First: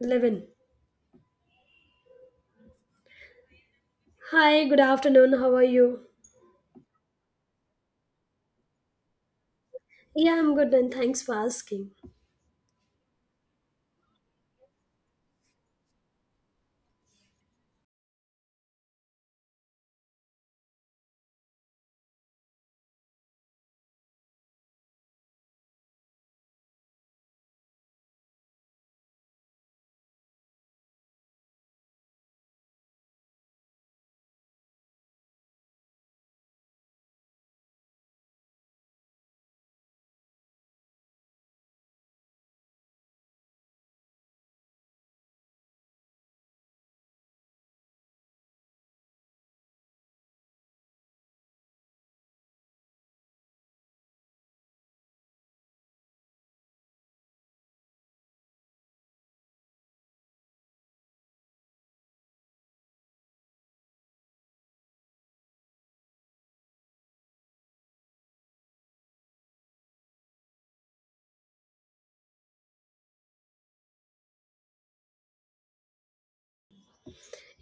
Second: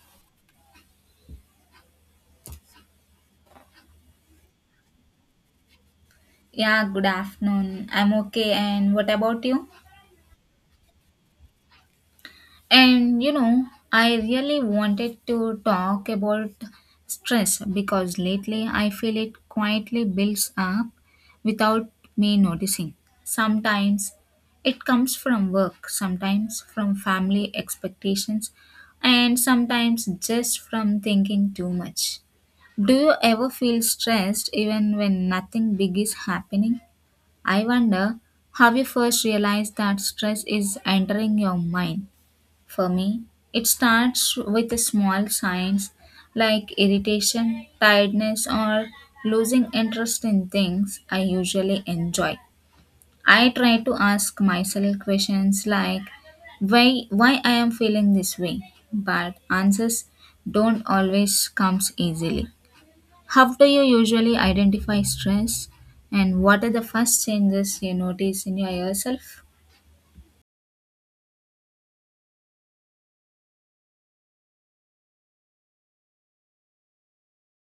11. Hi, good afternoon. How are you? Yeah, good afternoon. I'm okay. And what about you? Yeah, I'm good and thanks for asking. And you know, I really wanted to talk about stress because lately I feel it quietly builds up without me noticing. Sometimes it comes from work, sometimes from family expectations, and sometimes just from thinking too much. Do you ever feel stressed even when nothing big is happening? I wonder how you first realized that stress is entering your mind. For me, it starts with the small signs like irritation, tiredness, or losing interest in things I usually enjoy. I try to ask myself questions like why I am feeling this way, but answers don't always comes easily. How do you usually identify stress and what are the first changes you notice in your yourself?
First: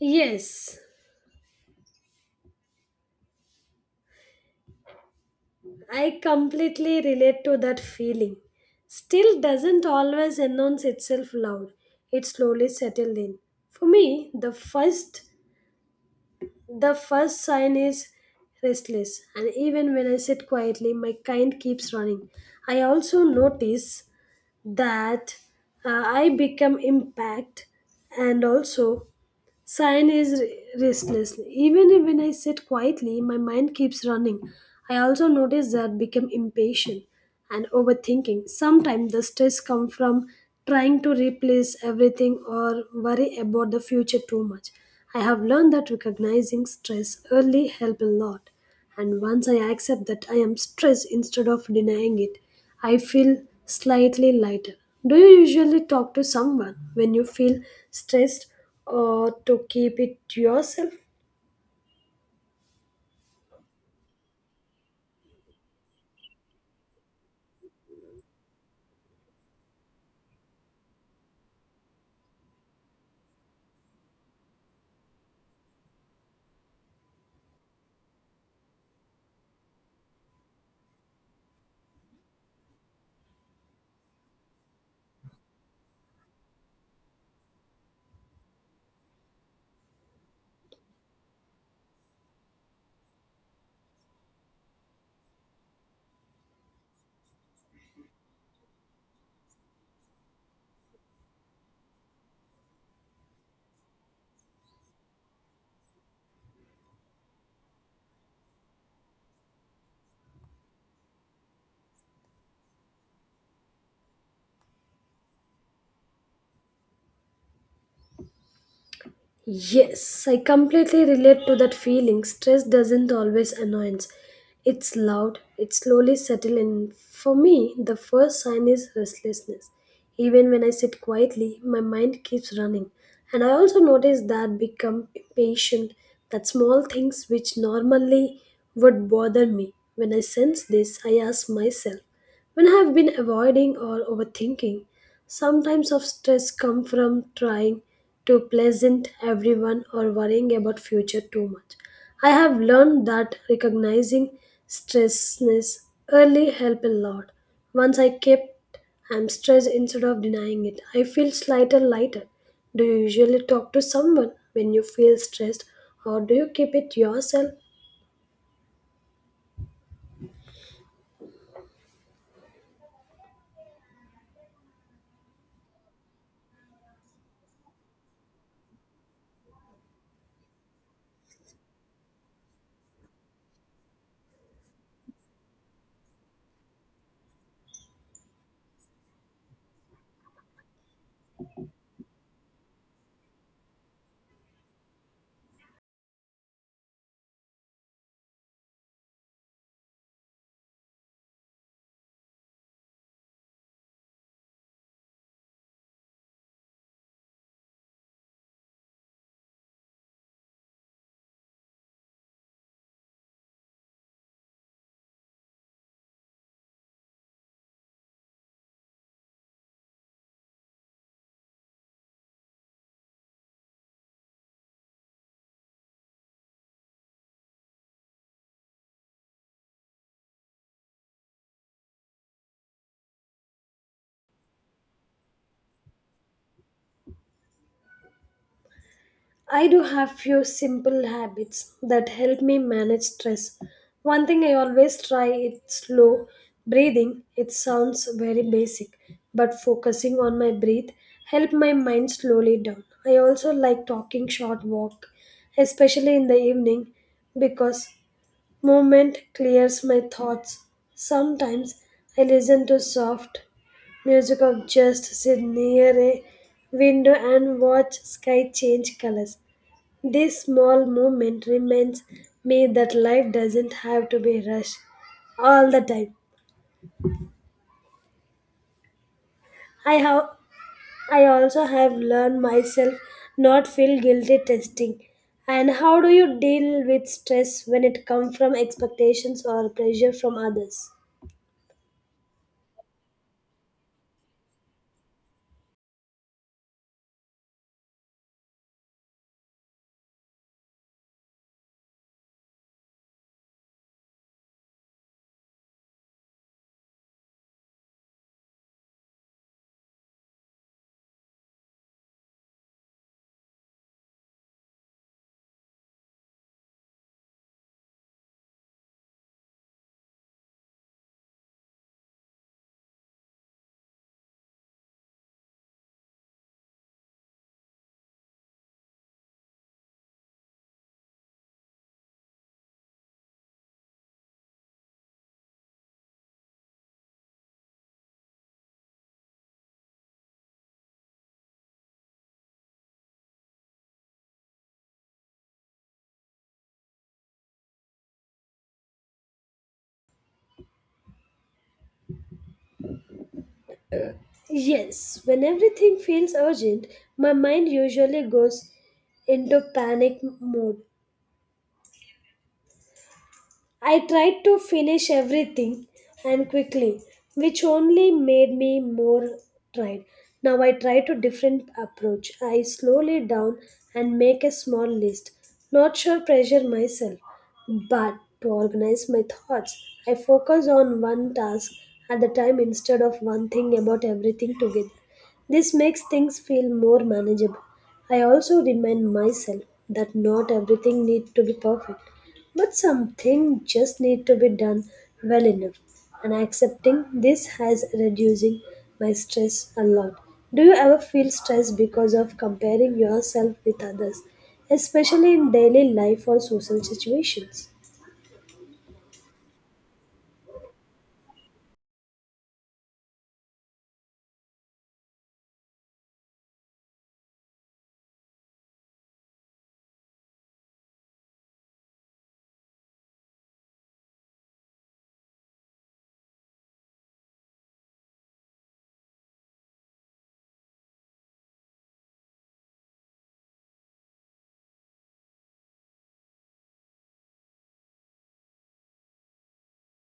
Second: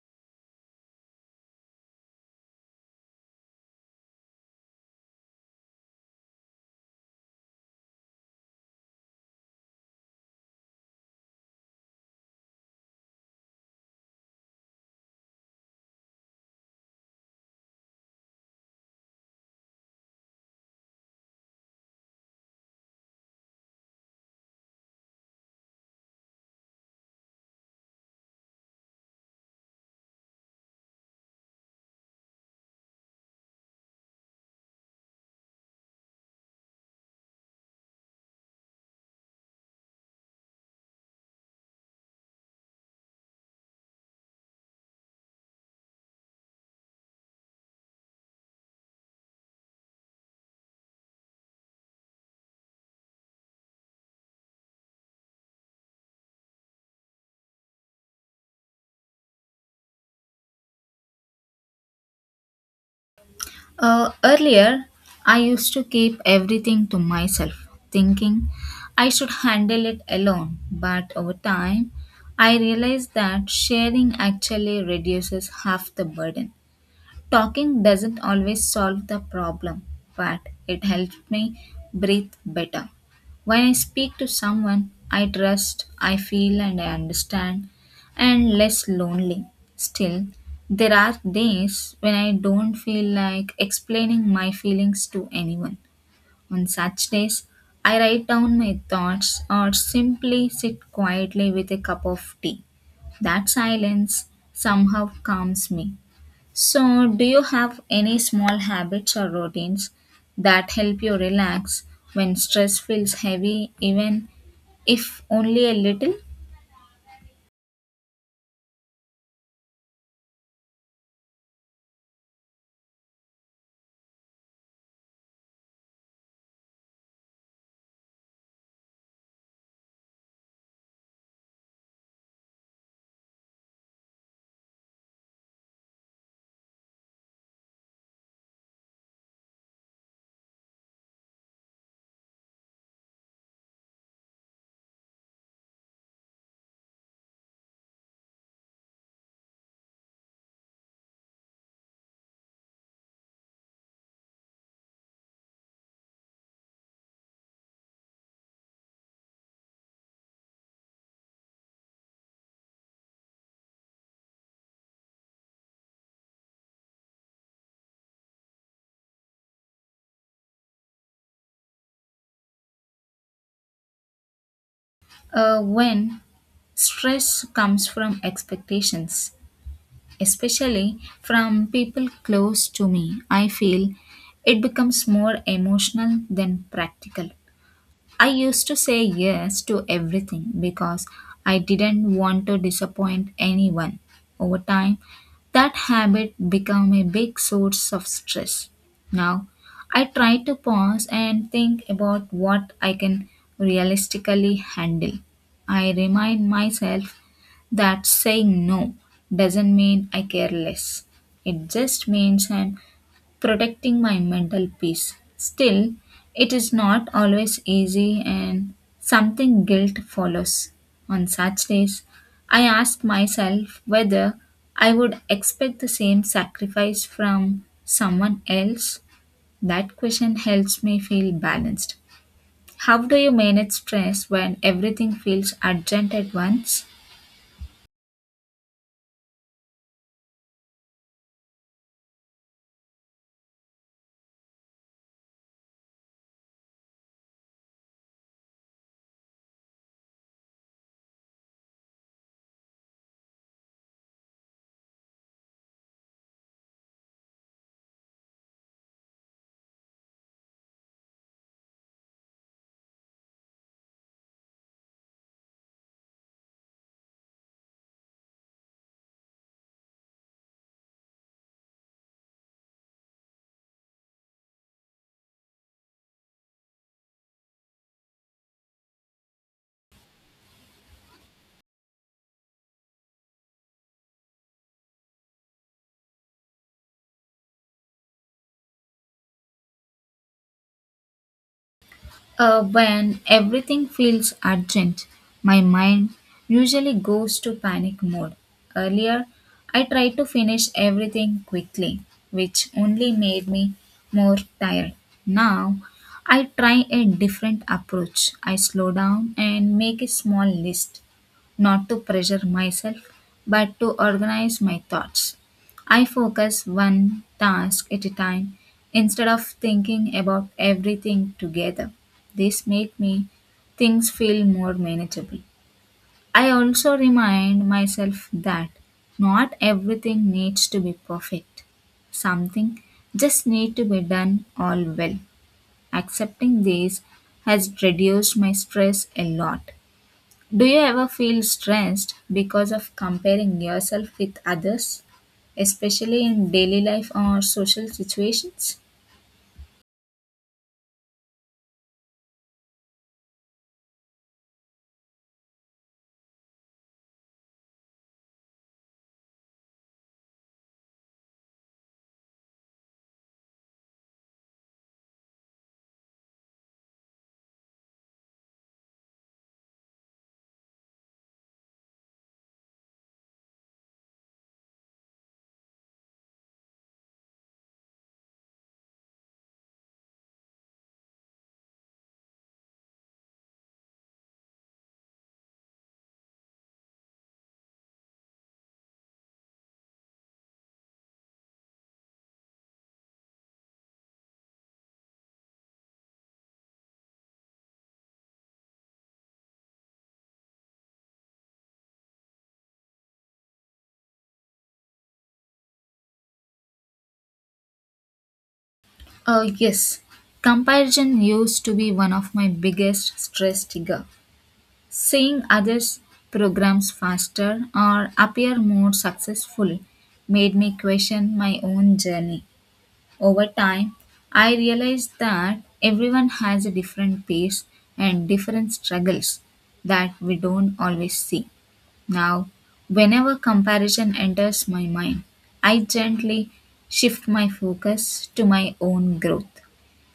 Yes, I completely relate to that feeling. Still doesn't always announce itself loud. It slowly settled in. For me, the first sign is restless and even when I sit quietly, my kind keeps running. I also notice that I become impact and also Siren is restless. Even if when I sit quietly, my mind keeps running. I also notice that I become impatient and overthinking. Sometimes the stress comes from trying to replace everything or worry about the future too much. I have learned that recognizing stress early help a lot. And once I accept that I am stressed instead of denying it, I feel slightly lighter. Do you usually talk to someone when you feel stressed or to keep it to yourself? Earlier, I used to keep everything to myself, thinking I should handle it alone. But over time, I realized that sharing actually reduces half the burden. Talking doesn't always solve the problem, but it helps me breathe better. When I speak to someone I trust, I feel and I understand, and less lonely. Still, there are days when I don't feel like explaining my feelings to anyone. On such days, I write down my thoughts or simply sit quietly with a cup of tea. That silence somehow calms me. So, do you have any small habits or routines that help you relax when stress feels heavy, even if only a little? Yes, I completely relate to that feeling. Stress doesn't always annoyance. It's loud, it slowly settles in. For me, the first sign is restlessness. Even when I sit quietly, my mind keeps running. And I also notice that become impatient, that small things which normally would bother me. When I sense this, I ask myself, when I have been avoiding or overthinking, sometimes of stress come from trying to pleasant everyone or worrying about future too much. I have learned that recognizing stressness early help a lot. Once I kept I'm stressed instead of denying it. I feel slighter lighter. Do you usually talk to someone when you feel stressed or do you keep it yourself? When stress comes from expectations, especially from people close to me, I feel it becomes more emotional than practical. I used to say yes to everything because I didn't want to disappoint anyone. Over time, that habit became a big source of stress. Now, I try to pause and think about what I can realistically handle. I remind myself that saying no doesn't mean I care less. It just means I'm protecting my mental peace. Still, it is not always easy, and something guilt follows. On such days, I ask myself whether I would expect the same sacrifice from someone else. That question helps me feel balanced. How do you manage stress when everything feels urgent at once? I do have few simple habits that help me manage stress. One thing I always try is slow breathing. It sounds very basic, but focusing on my breath help my mind slowly down. I also like talking short walk, especially in the evening because movement clears my thoughts. Sometimes I listen to soft music of just sit near a window and watch sky change colors. This small moment reminds me that life doesn't have to be rushed all the time. I have I also have learned myself not feel guilty testing. And how do you deal with stress when it comes from expectations or pressure from others? When everything feels urgent, my mind usually goes to panic mode. Earlier, I tried to finish everything quickly, which only made me more tired. Now, I try a different approach. I slow down and make a small list, not to pressure myself, but to organize my thoughts. I focus one task at a time instead of thinking about everything together. This made me things feel more manageable. I also remind myself that not everything needs to be perfect. Something just need to be done all well. Accepting this has reduced my stress a lot. Do you ever feel stressed because of comparing yourself with others, especially in daily life or social situations? Yes, when everything feels urgent, my mind usually goes into panic mode. I tried to finish everything and quickly, which only made me more tired. Now I try to different approach. I slowly down and make a small list, not sure pressure myself. But to organize my thoughts, I focus on one task at a time instead of one thing about everything together. This makes things feel more manageable. I also remind myself that not everything needs to be perfect, but something just need to be done well enough. And accepting this has reducing my stress a lot. Do you ever feel stressed because of comparing yourself with others, especially in daily life or social situations? Yes, comparison used to be one of my biggest stress trigger. Seeing others' programs faster or appear more successful made me question my own journey. Over time, I realized that everyone has a different pace and different struggles that we don't always see. Now, whenever comparison enters my mind, I gently shift my focus to my own growth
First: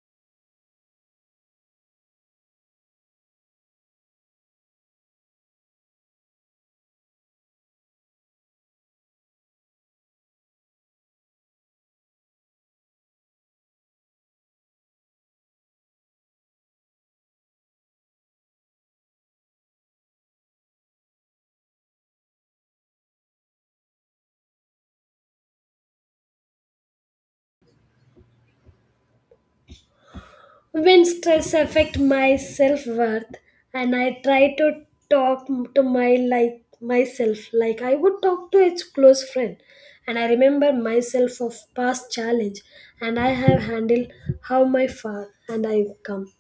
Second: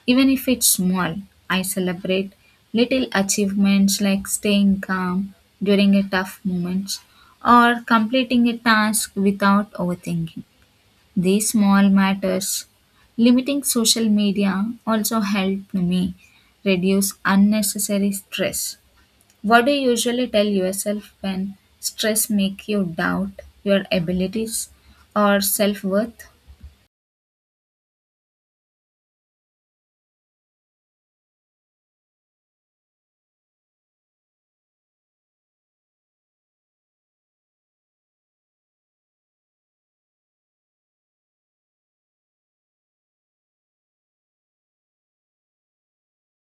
even if it's small, I celebrate little achievements like staying calm during a tough moment or completing a task without overthinking. These small matters, limiting social media, also helped me reduce unnecessary stress. What do you usually tell yourself when stress make you doubt your abilities or self-worth? When stress affect my self worth and I try to talk to my like myself like I would talk to its close friend and I remember myself of past challenge and I have handled how my far and I come.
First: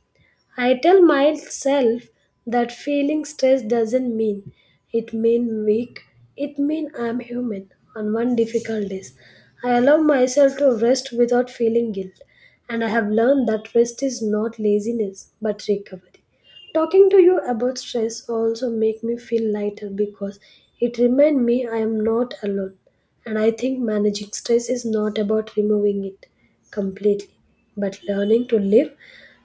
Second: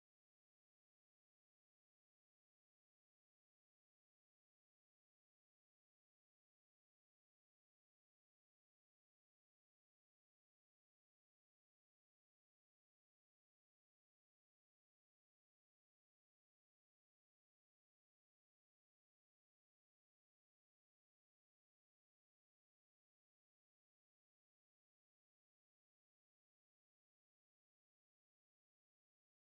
I tell myself that feeling stress doesn't mean it mean weak. It mean I'm human on one difficult days. I allow myself to rest without feeling guilt and I have learned that rest is not laziness but recovery. Talking to you about stress also make me feel lighter because it remind me I am not alone. And I think managing stress is not about removing it completely, but learning to live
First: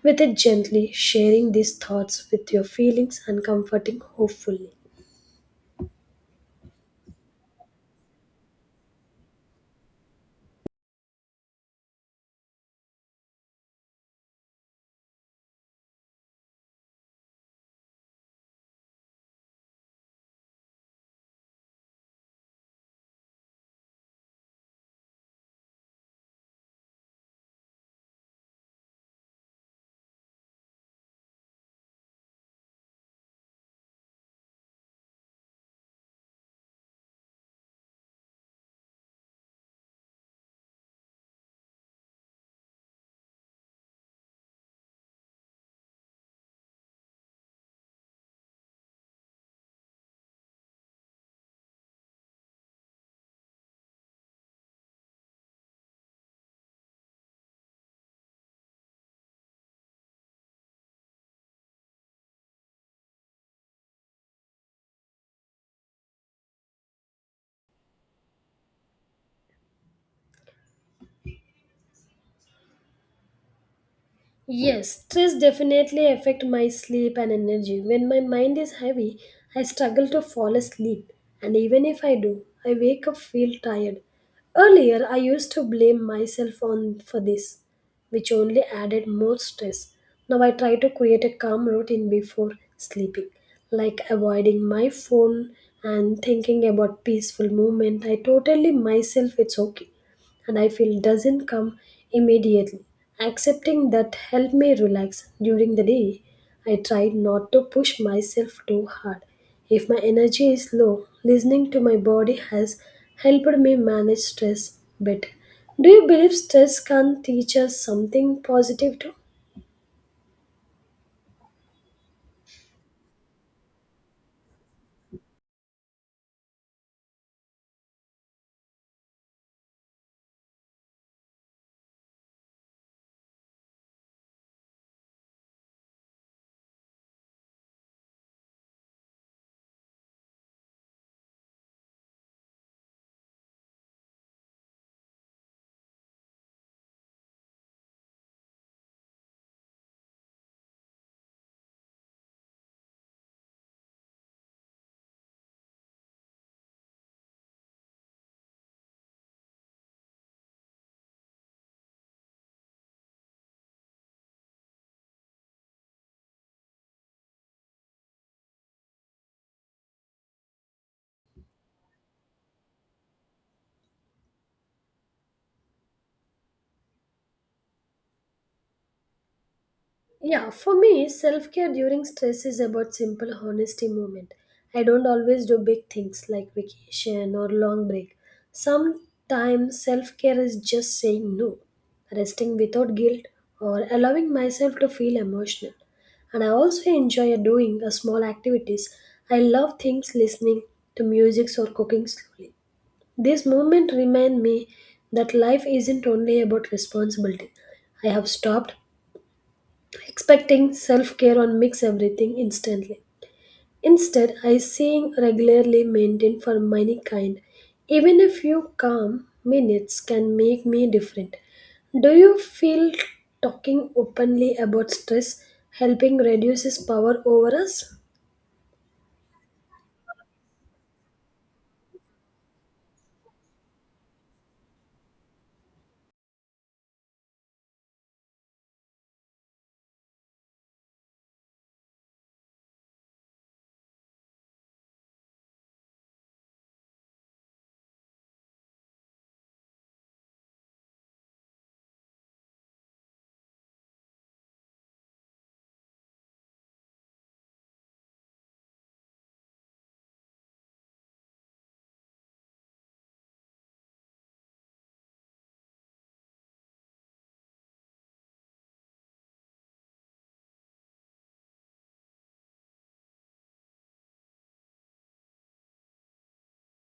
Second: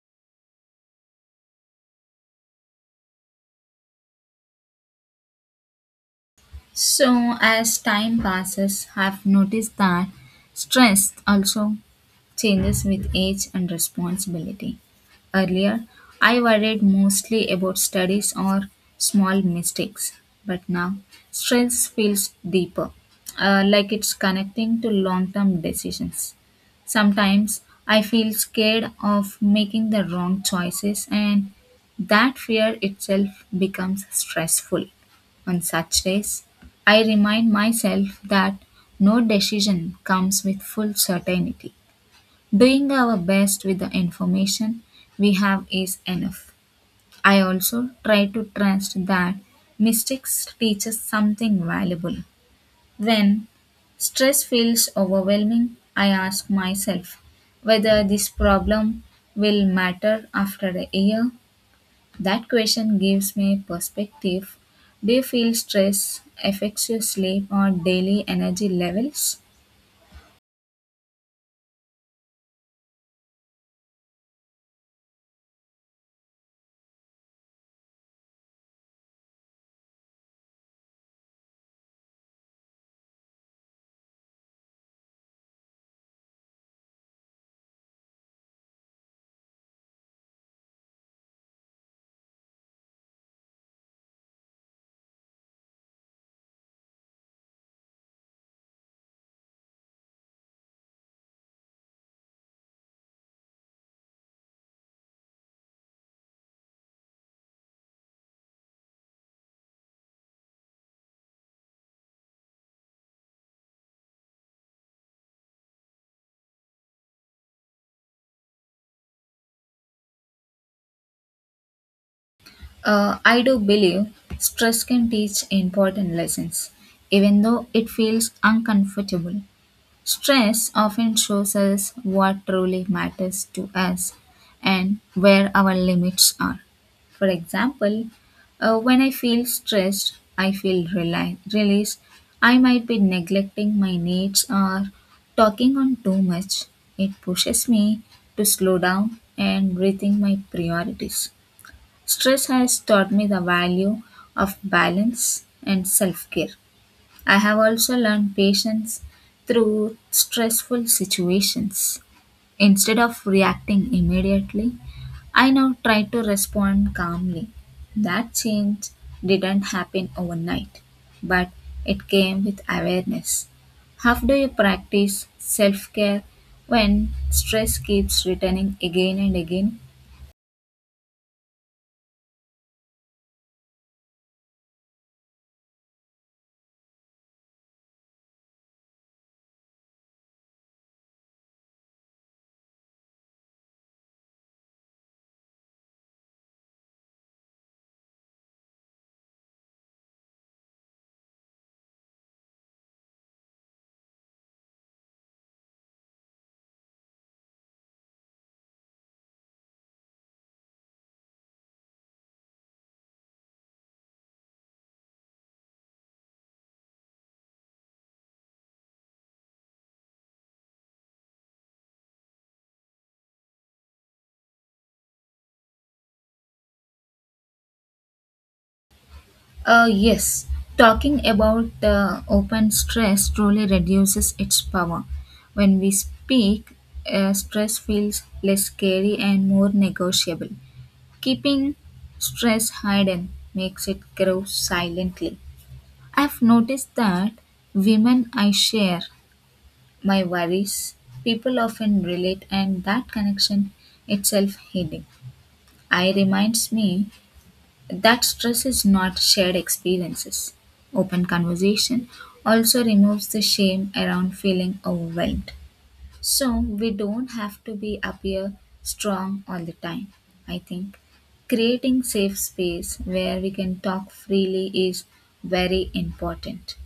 with it gently, sharing these thoughts with your feelings and comforting hopefully. So, as time passes, I've noticed that stress also changes with age and responsibility. Earlier, I worried mostly about studies or small mistakes, but now stress feels deeper, like it's connecting to long term decisions. Sometimes I feel scared of making the wrong choices, and that fear itself becomes stressful. On such days, I remind myself that no decision comes with full certainty. Doing our best with the information we have is enough. I also try to trust that mistakes teach us something valuable. When stress feels overwhelming, I ask myself whether this problem will matter after a year that question gives me perspective. Do you feel stress affects your sleep or daily energy levels? Yes, stress definitely affect my sleep and energy. When my mind is heavy, I struggle to fall asleep, and even if I do, I wake up feel tired. Earlier, I used to blame myself on for this, which only added more stress. Now I try to create a calm routine before sleeping, like avoiding my phone and thinking about peaceful movement. I totally myself it's okay and I feel doesn't come immediately. Accepting that helped me relax during the day. I tried not to push myself too hard. If my energy is low, listening to my body has helped me manage stress better. Do you believe stress can teach us something positive too? I do believe stress can teach important lessons, even though it feels uncomfortable. Stress often shows us what truly matters to us and where our limits are. For example, when I feel stressed, I feel released. I might be neglecting my needs or talking on too much. It pushes me to slow down and rethink my priorities. Stress has taught me the value of balance and self care. I have also learned patience through stressful situations. Instead of reacting immediately, I now try to respond calmly. That change didn't happen overnight, but it came with awareness. How do you practice self care when stress keeps returning again and again? Yeah, for me, self care during stress is about simple honesty moment. I don't always do big things like vacation or long break. Sometimes self care is just saying no, resting without guilt, or allowing myself to feel emotional. And I also enjoy doing a small activities. I love things listening to music or cooking slowly. This moment remind me that life isn't only about responsibility. I have stopped expecting self care on mix everything instantly. Instead, I seeing regularly maintained for many kind. Even a few calm minutes can make me different. Do you feel talking openly about stress helping reduce its power over us? Yes, talking about the open stress truly reduces its power. When we speak, stress feels less scary and more negotiable. Keeping stress hidden makes it grow silently. I've noticed that women I share my worries, people often relate, and that connection itself healing. I reminds me that stress is not shared experiences. Open conversation also removes the shame around feeling overwhelmed. So we don't have to be appear strong all the time. I think creating safe space where we can talk freely is very important.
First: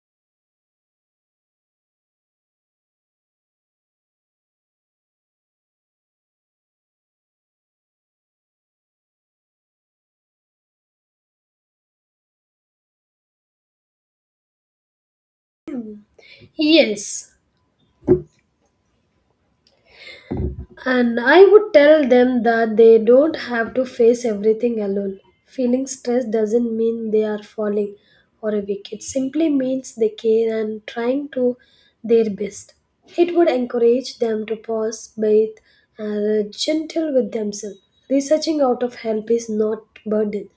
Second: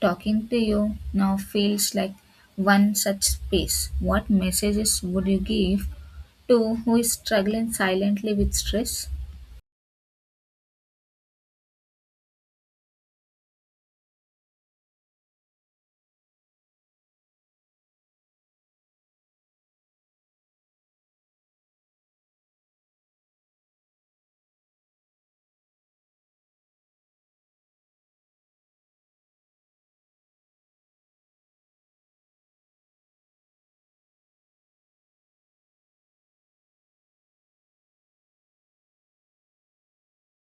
Talking to you now feels like one such space. What messages would you give to who is struggling silently with stress? Yes, and I would tell them that they don't have to face everything alone. Feeling stressed doesn't mean they are falling or a weak. It simply means they care and trying to their best. It would encourage them to pause, bathe, and gentle with themselves. Researching out of help is not burden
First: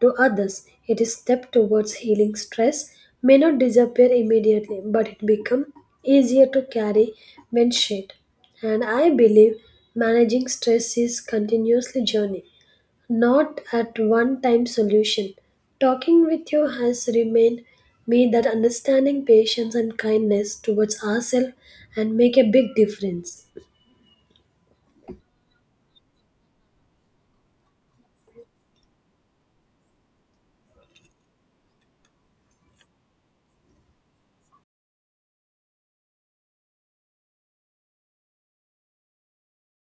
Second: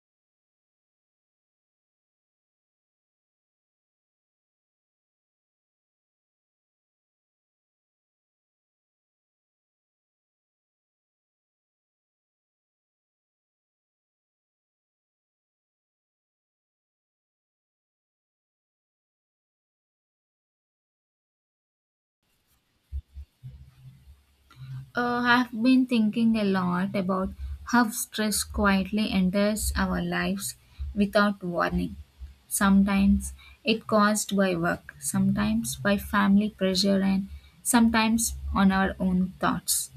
to others. It is step towards healing stress may not disappear immediately, but it become easier to carry when shared. And I believe managing stress is continuously journey, not at one time solution. Talking with you has remained me that understanding patience and kindness towards ourselves and make a big difference. I've been thinking a lot about how stress quietly enters our lives without warning. Sometimes it caused by work, sometimes by family pressure, and sometimes on our own thoughts.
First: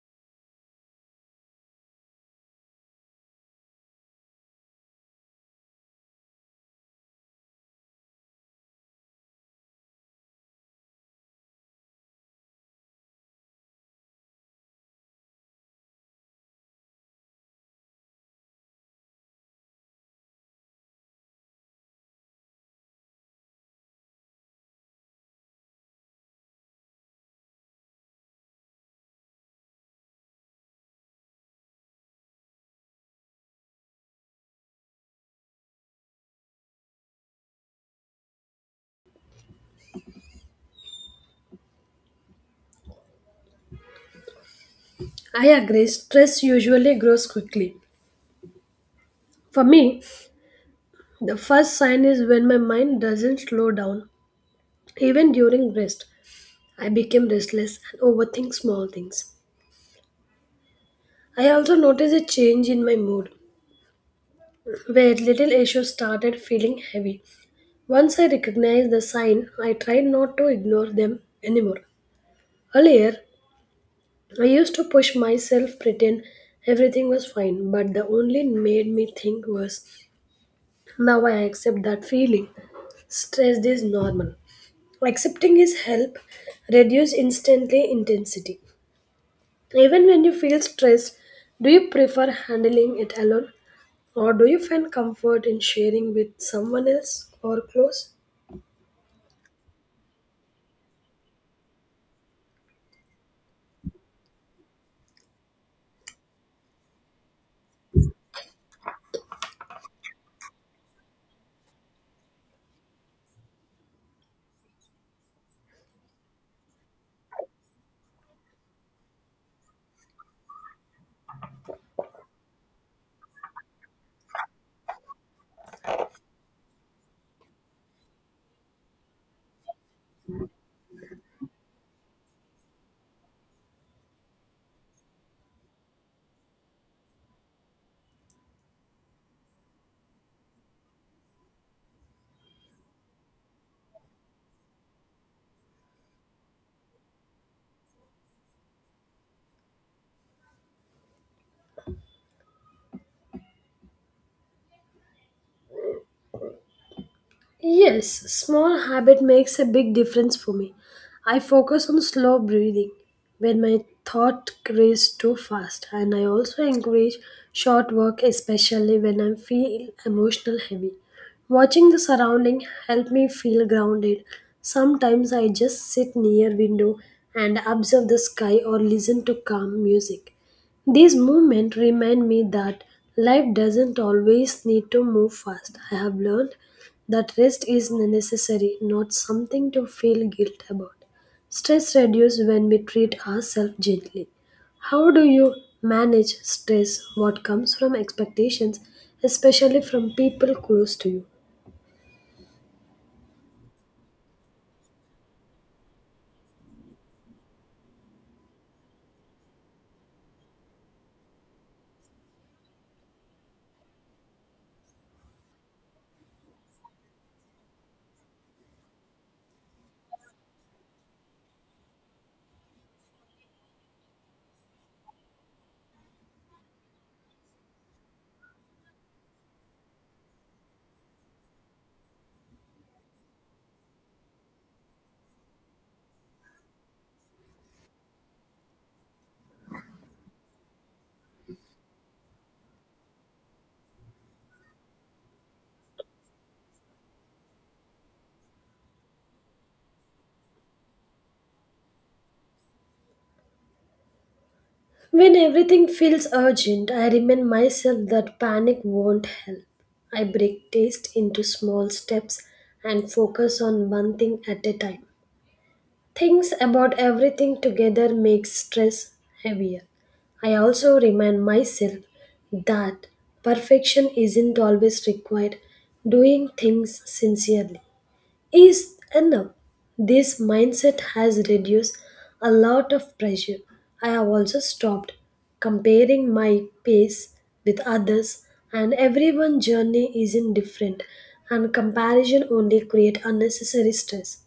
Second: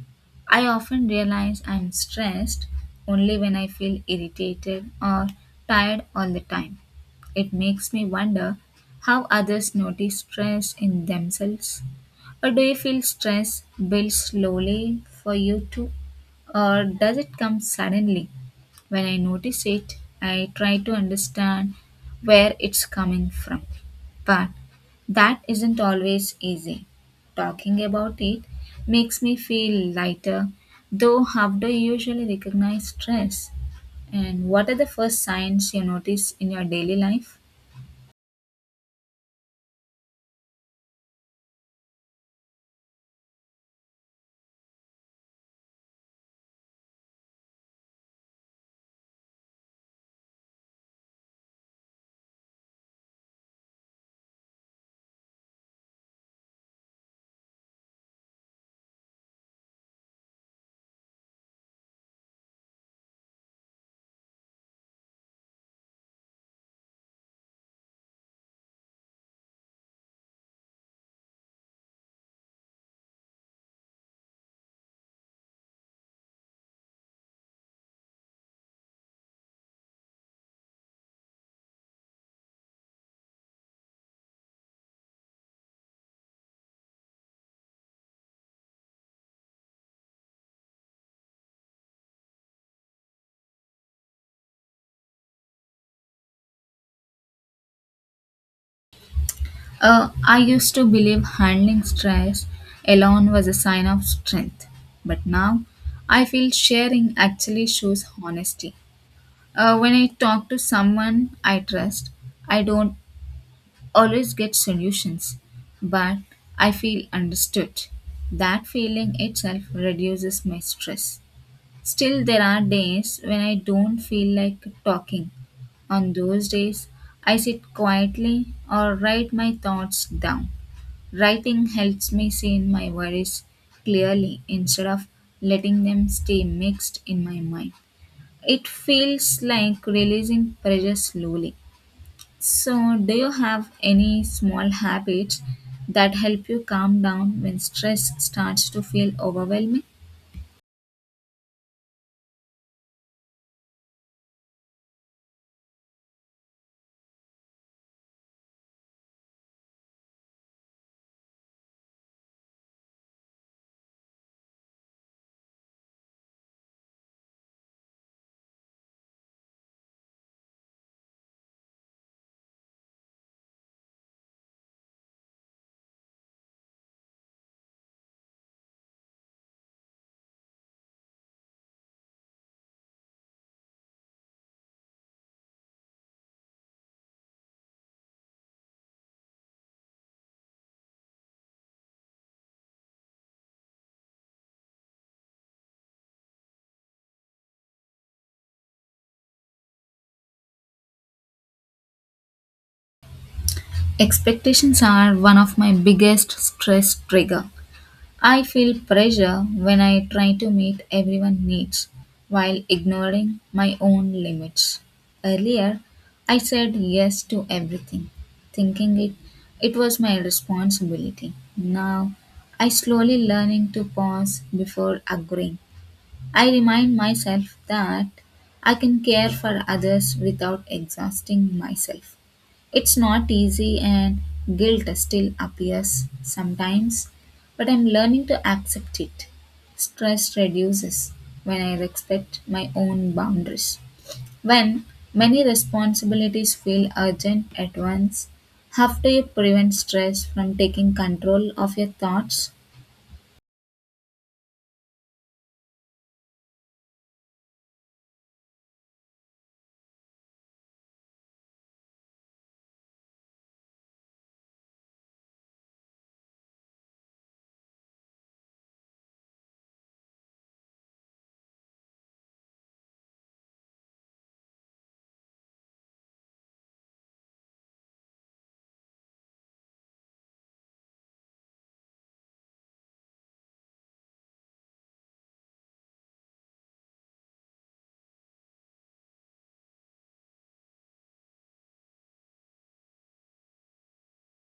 I often realize I'm stressed only when I feel irritated or tired all the time. It makes me wonder how others notice stress in themselves. Or do you feel stress build slowly for you too? Or does it come suddenly? When I notice it, I try to understand where it's coming from. But that isn't always easy. Talking about it makes me feel lighter, though how do you usually recognize stress? And what are the first signs you notice in your daily life? I agree, stress usually grows quickly. For me, the first sign is when my mind doesn't slow down. Even during rest, I became restless and overthink small things. I also notice a change in my mood, where little issues started feeling heavy. Once I recognized the sign, I tried not to ignore them anymore. Earlier, I used to push myself, pretend everything was fine, but the only made me think worse. Now I accept that feeling. Stress is normal. Accepting is help reduce instantly intensity. Even when you feel stressed, do you prefer handling it alone or do you find comfort in sharing with someone else or close? I used to believe handling stress alone was a sign of strength, but now I feel sharing actually shows honesty. When I talk to someone I trust, I don't always get solutions, but I feel understood. That feeling itself reduces my stress. Still, there are days when I don't feel like talking. On those days, I sit quietly or write my thoughts down. Writing helps me see my worries clearly instead of letting them stay mixed in my mind. It feels like releasing pressure slowly. So, do you have any small habits that help you calm down when stress starts to feel overwhelming? Yes, small habit makes a big difference for me. I focus on slow breathing when my thought race too fast and I also encourage short work especially when I feel emotional heavy. Watching the surrounding help me feel grounded. Sometimes I just sit near window and observe the sky or listen to calm music. These movements remind me that life doesn't always need to move fast. I have learned that rest is necessary, not something to feel guilt about. Stress reduces when we treat ourselves gently. How do you manage stress what comes from expectations, especially from people close to you? Expectations are one of my biggest stress trigger. I feel pressure when I try to meet everyone's needs while ignoring my own limits. Earlier, I said yes to everything, thinking it was my responsibility. Now, I slowly learning to pause before agreeing I remind myself that I can care for others without exhausting myself. It's not easy, and guilt still appears sometimes, but I'm learning to accept it. Stress reduces when I respect my own boundaries. When many responsibilities feel urgent at once, how do you prevent stress from taking control of your thoughts? When everything feels urgent, I remind myself that panic won't help. I break taste into small steps and focus on one thing at a time. Things about everything together makes stress heavier. I also remind myself that perfection isn't always required. Doing things sincerely is enough. This mindset has reduced a lot of pressure. I have also stopped comparing my pace with others and everyone's journey isn't different and comparison only create unnecessary stress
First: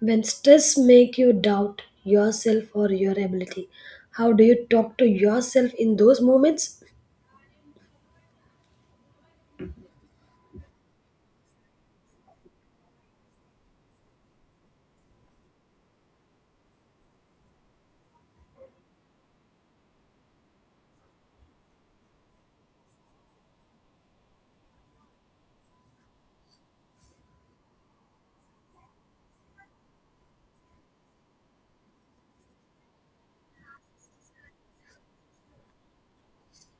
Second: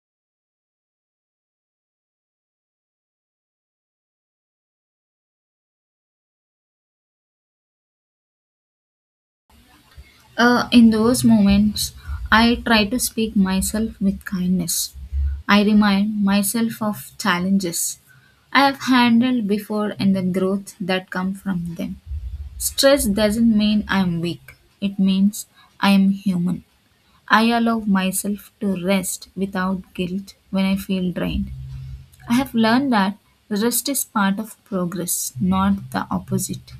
when stress make you doubt yourself or your ability, how do you talk to yourself in those moments? In those moments, I try to speak myself with kindness. I remind myself of challenges I have handled before and the growth that come from them. Stress doesn't mean I am weak. It means I am human. I allow myself to rest without guilt when I feel drained. I have learned that rest is part of progress, not the opposite.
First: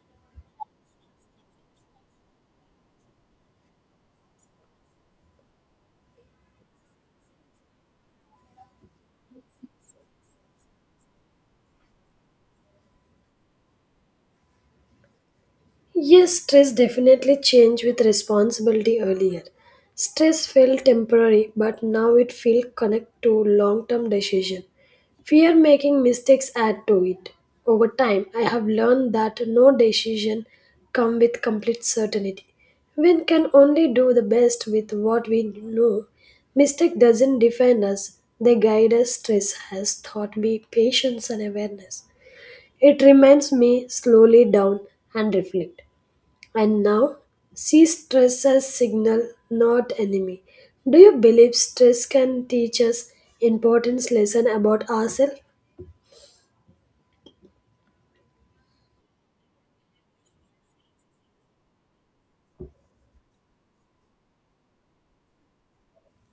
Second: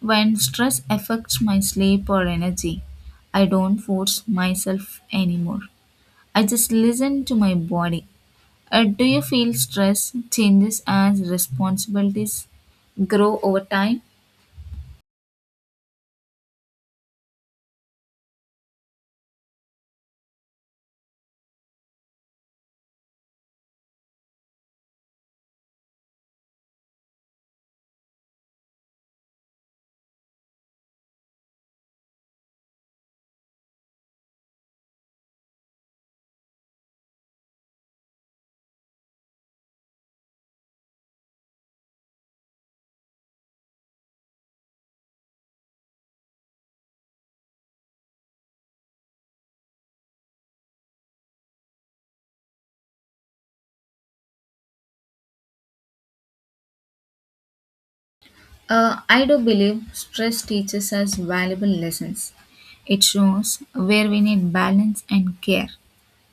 When stress affects my sleep or energy, I don't force myself anymore. I just listen to my body. Do you feel stress changes as responsibilities grow over time? Yes, stress definitely changed with responsibility earlier. Stress felt temporary, but now it feels connect to long-term decision. Fear making mistakes add to it. Over time, I have learned that no decision come with complete certainty. We can only do the best with what we know. Mistake doesn't define us. They guide us. Stress has taught me patience and awareness. It reminds me slowly down and reflect. And now, see stress as signal, not enemy. Do you believe stress can teach us important lesson about ourselves? I do believe stress teaches us valuable lessons. It shows where we need balance and care.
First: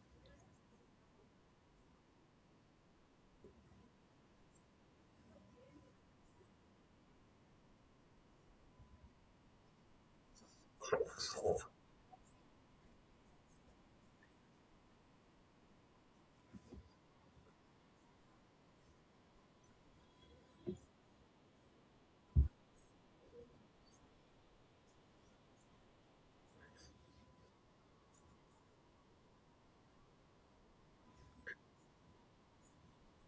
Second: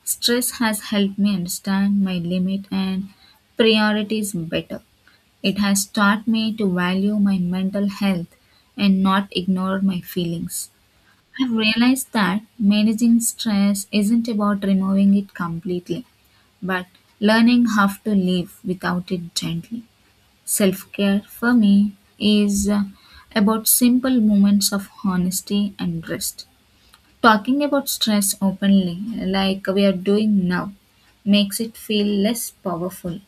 Stress has helped me understand my limit and priorities better. It has taught me to value my mental health and not ignore my feelings. I've realized that managing stress isn't about removing it completely, but learning how to live without it gently. Self care for me is about simple moments of honesty and rest. Talking about stress openly, like we are doing now, makes it feel less powerful.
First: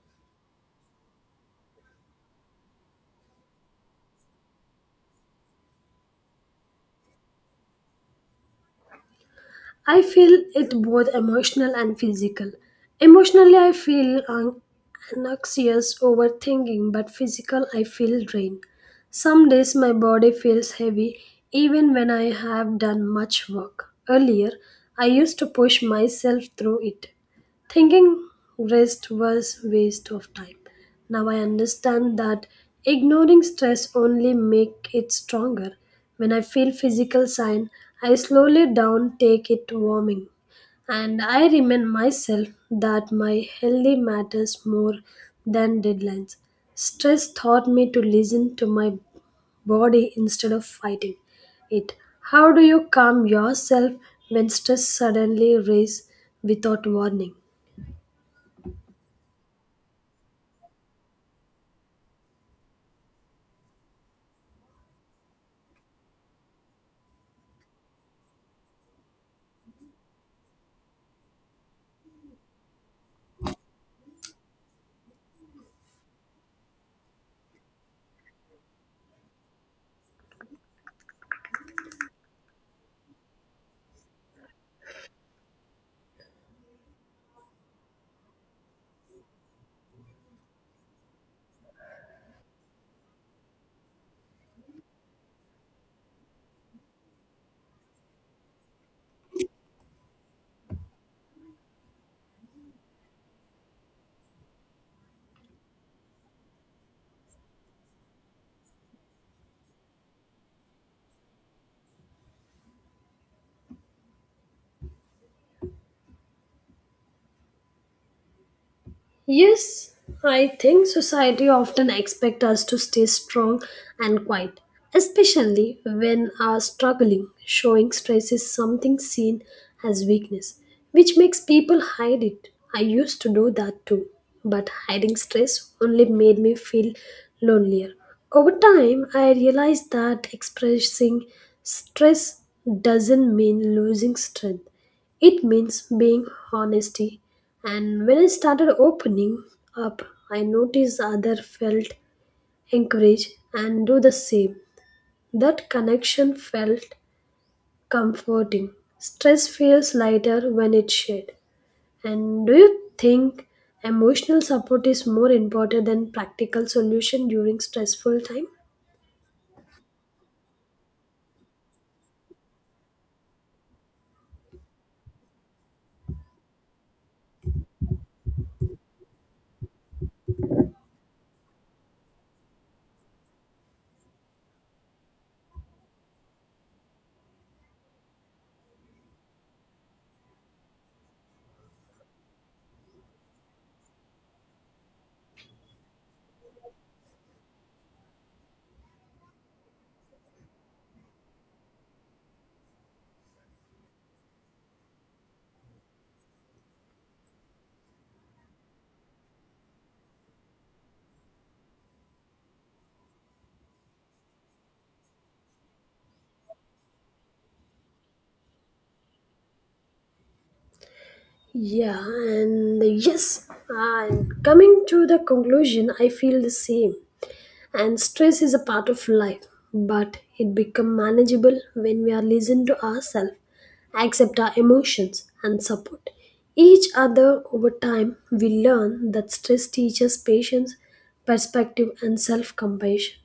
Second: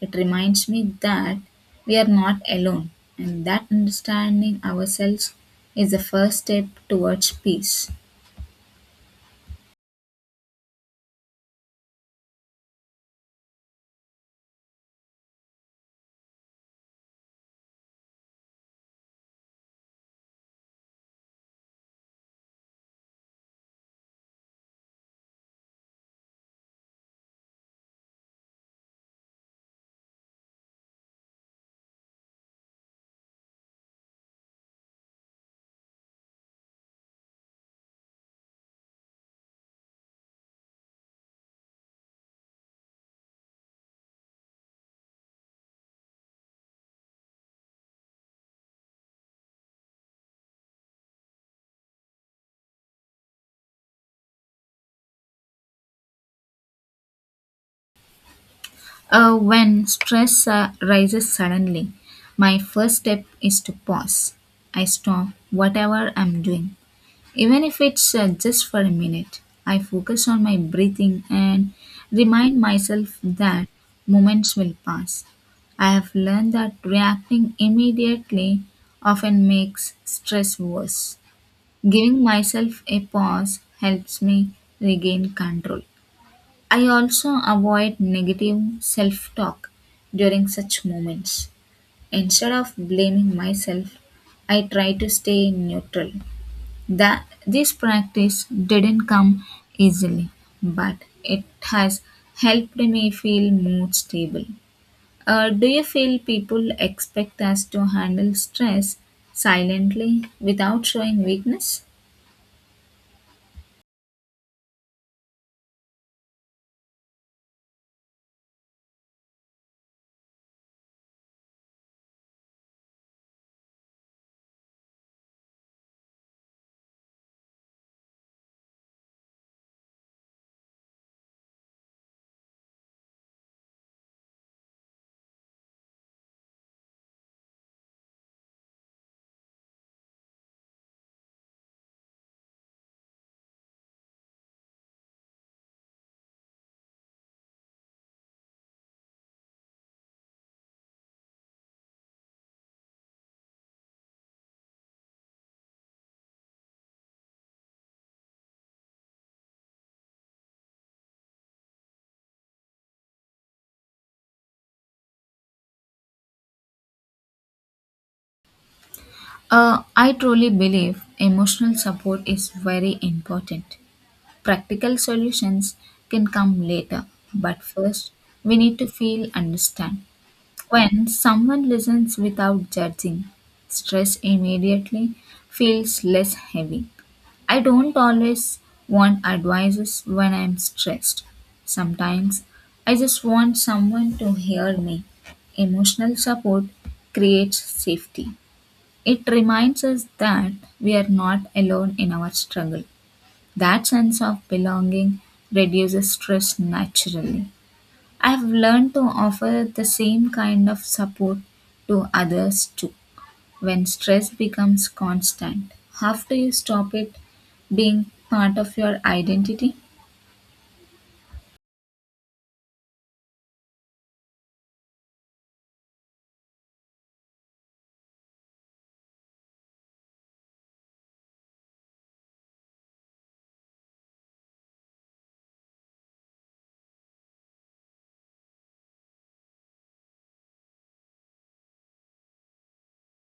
It reminds me that we are not alone, and that understanding ourselves is the first step towards peace. I feel it both emotional and physical. Emotionally, I feel anxious, overthinking, but physical, I feel drained. Some days my body feels heavy even when I have done much work. Earlier, I used to push myself through it. Thinking rest was waste of time. Now I understand that ignoring stress only make it stronger. When I feel physical sign, I slowly down take it warming. And I remind myself that my healthy matters more than deadlines. Stress taught me to listen to my body instead of fighting it. How do you calm yourself when stress suddenly rises without warning? When stress rises suddenly, my first step is to pause. I stop whatever I'm doing Even if it's just for a minute, I focus on my breathing and remind myself that moments will pass. I have learned that reacting immediately often makes stress worse. Giving myself a pause helps me regain control. I also avoid negative self talk during such moments. Instead of blaming myself, I try to stay neutral. That this practice didn't come easily, but it has helped me feel more stable. Do you feel people expect us to handle stress silently without showing weakness? Yes, I think society often expects us to stay strong and quiet, especially when are struggling. Showing stress is something seen as weakness, which makes people hide it. I used to do that too, but hiding stress only made me feel lonelier. Over time, I realized that expressing stress doesn't mean losing strength. It means being honesty. And when I started opening up, I noticed other felt encouraged and do the same. That connection felt comforting. Stress feels lighter when it's shared. And do you think emotional support is more important than practical solution during stressful time? I truly believe emotional support is very important. Practical solutions can come later, but first we need to feel understood. When someone listens without judging, stress immediately feels less heavy. I don't always want advices when I'm stressed. Sometimes I just want someone to hear me. Emotional support creates safety. It reminds us that we are not alone in our struggle. That sense of belonging reduces stress naturally. I've learned to offer the same kind of support to others too. When stress becomes constant, how do you stop it being part of your identity? Yeah, and yes, and coming to the conclusion, I feel the same. And stress is a part of life but it becomes manageable when we are listen to ourselves accept our emotions and support each other over time we learn that stress teaches patience perspective and self compassion.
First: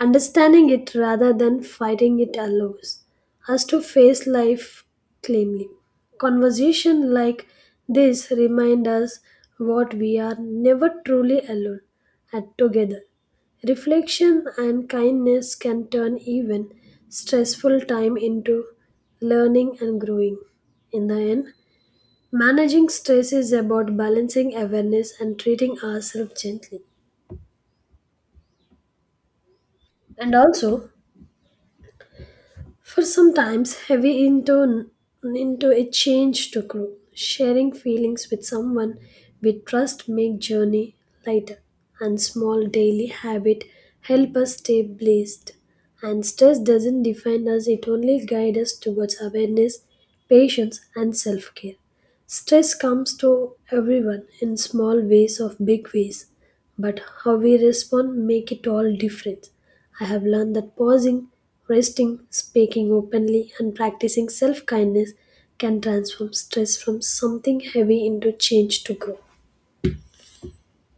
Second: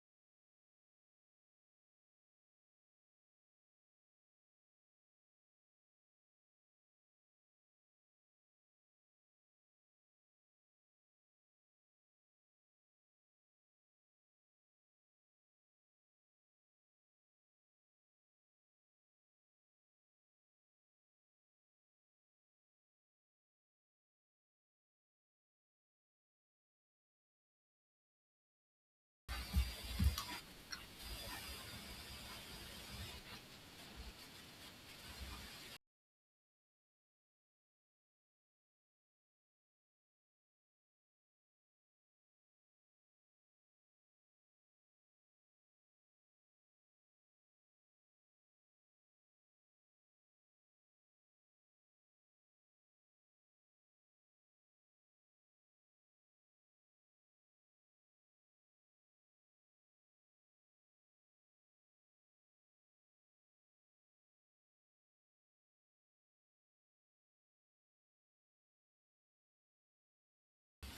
Understanding it rather than fighting it allows us to face life calmly. Conversation like this remind us what we are never truly alone and together. Reflection and kindness can turn even stressful time into learning and growing. In the end, managing stress is about balancing awareness and treating ourselves gently. And also, for sometimes heavy into a change to grow. Sharing feelings with someone we trust make journey lighter, and small daily habit help us stay blessed. And stress doesn't define us; it only guides us towards awareness, patience, and self care. Stress comes to everyone in small ways of big ways, but how we respond make it all difference. I have learned that pausing, resting, speaking openly and practicing self-kindness can transform stress from something heavy into change to grow.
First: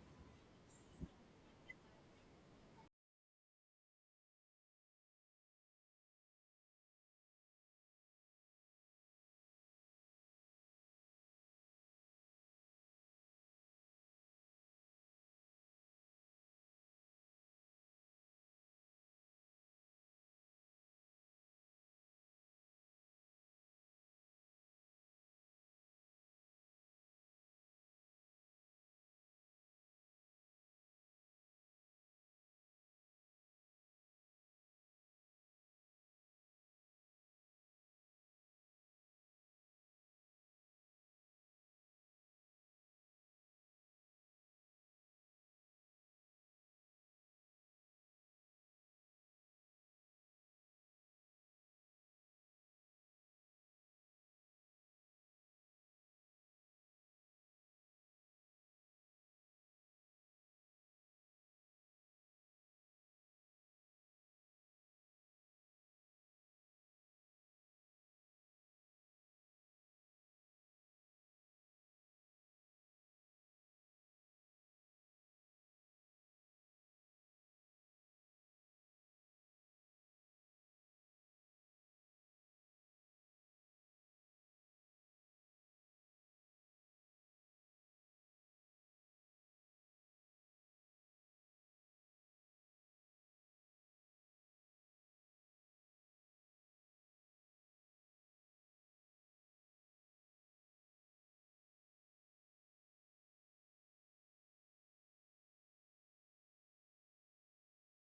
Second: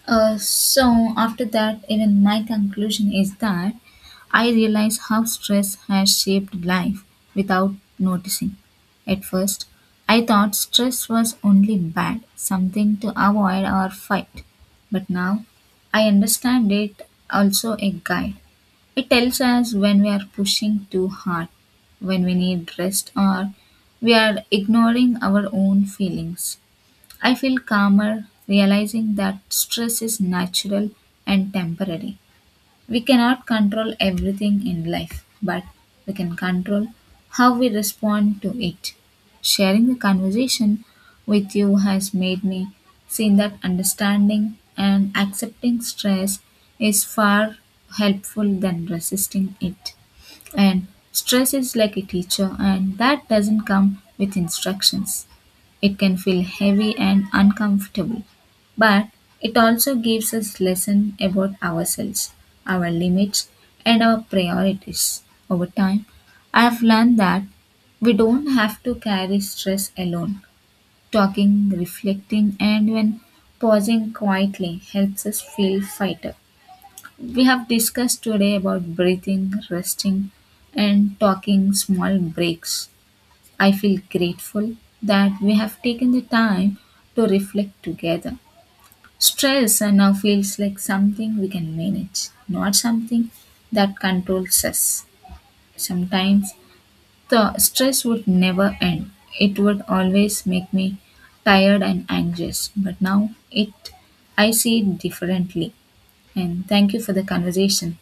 So after that, even my conclusion is that I realize how stress has shaped life without noticing. At first, I thought stress was only bad, something to avoid or fight. But now, I understand it also a guide. It tells us when we are pushing too hard, when we need rest, or we are ignoring our own feelings. I feel calmer realizing that stress is natural and temporary. We cannot control everything in life, but we can control how we respond to it. Sharing the conversation with you has made me see that understanding and accepting stress is far helpful than resisting it. And stress is like a teacher, and that doesn't come with instructions. It can feel heavy and uncomfortable, but it also gives us lesson about ourselves, our limits, and our priorities. Over time, I have learned that we don't have to carry stress alone. Talking, reflecting, and when pausing quietly helps us feel lighter. We have discussed today about breathing, resting, and talking small breaks. I feel grateful that we have taken the time to reflect together. Stress now feels like something we can manage, not something that controls us. Sometimes the stress would never end. It would always make me tired and anxious. But now it I see it differently. And thank you for the conversation.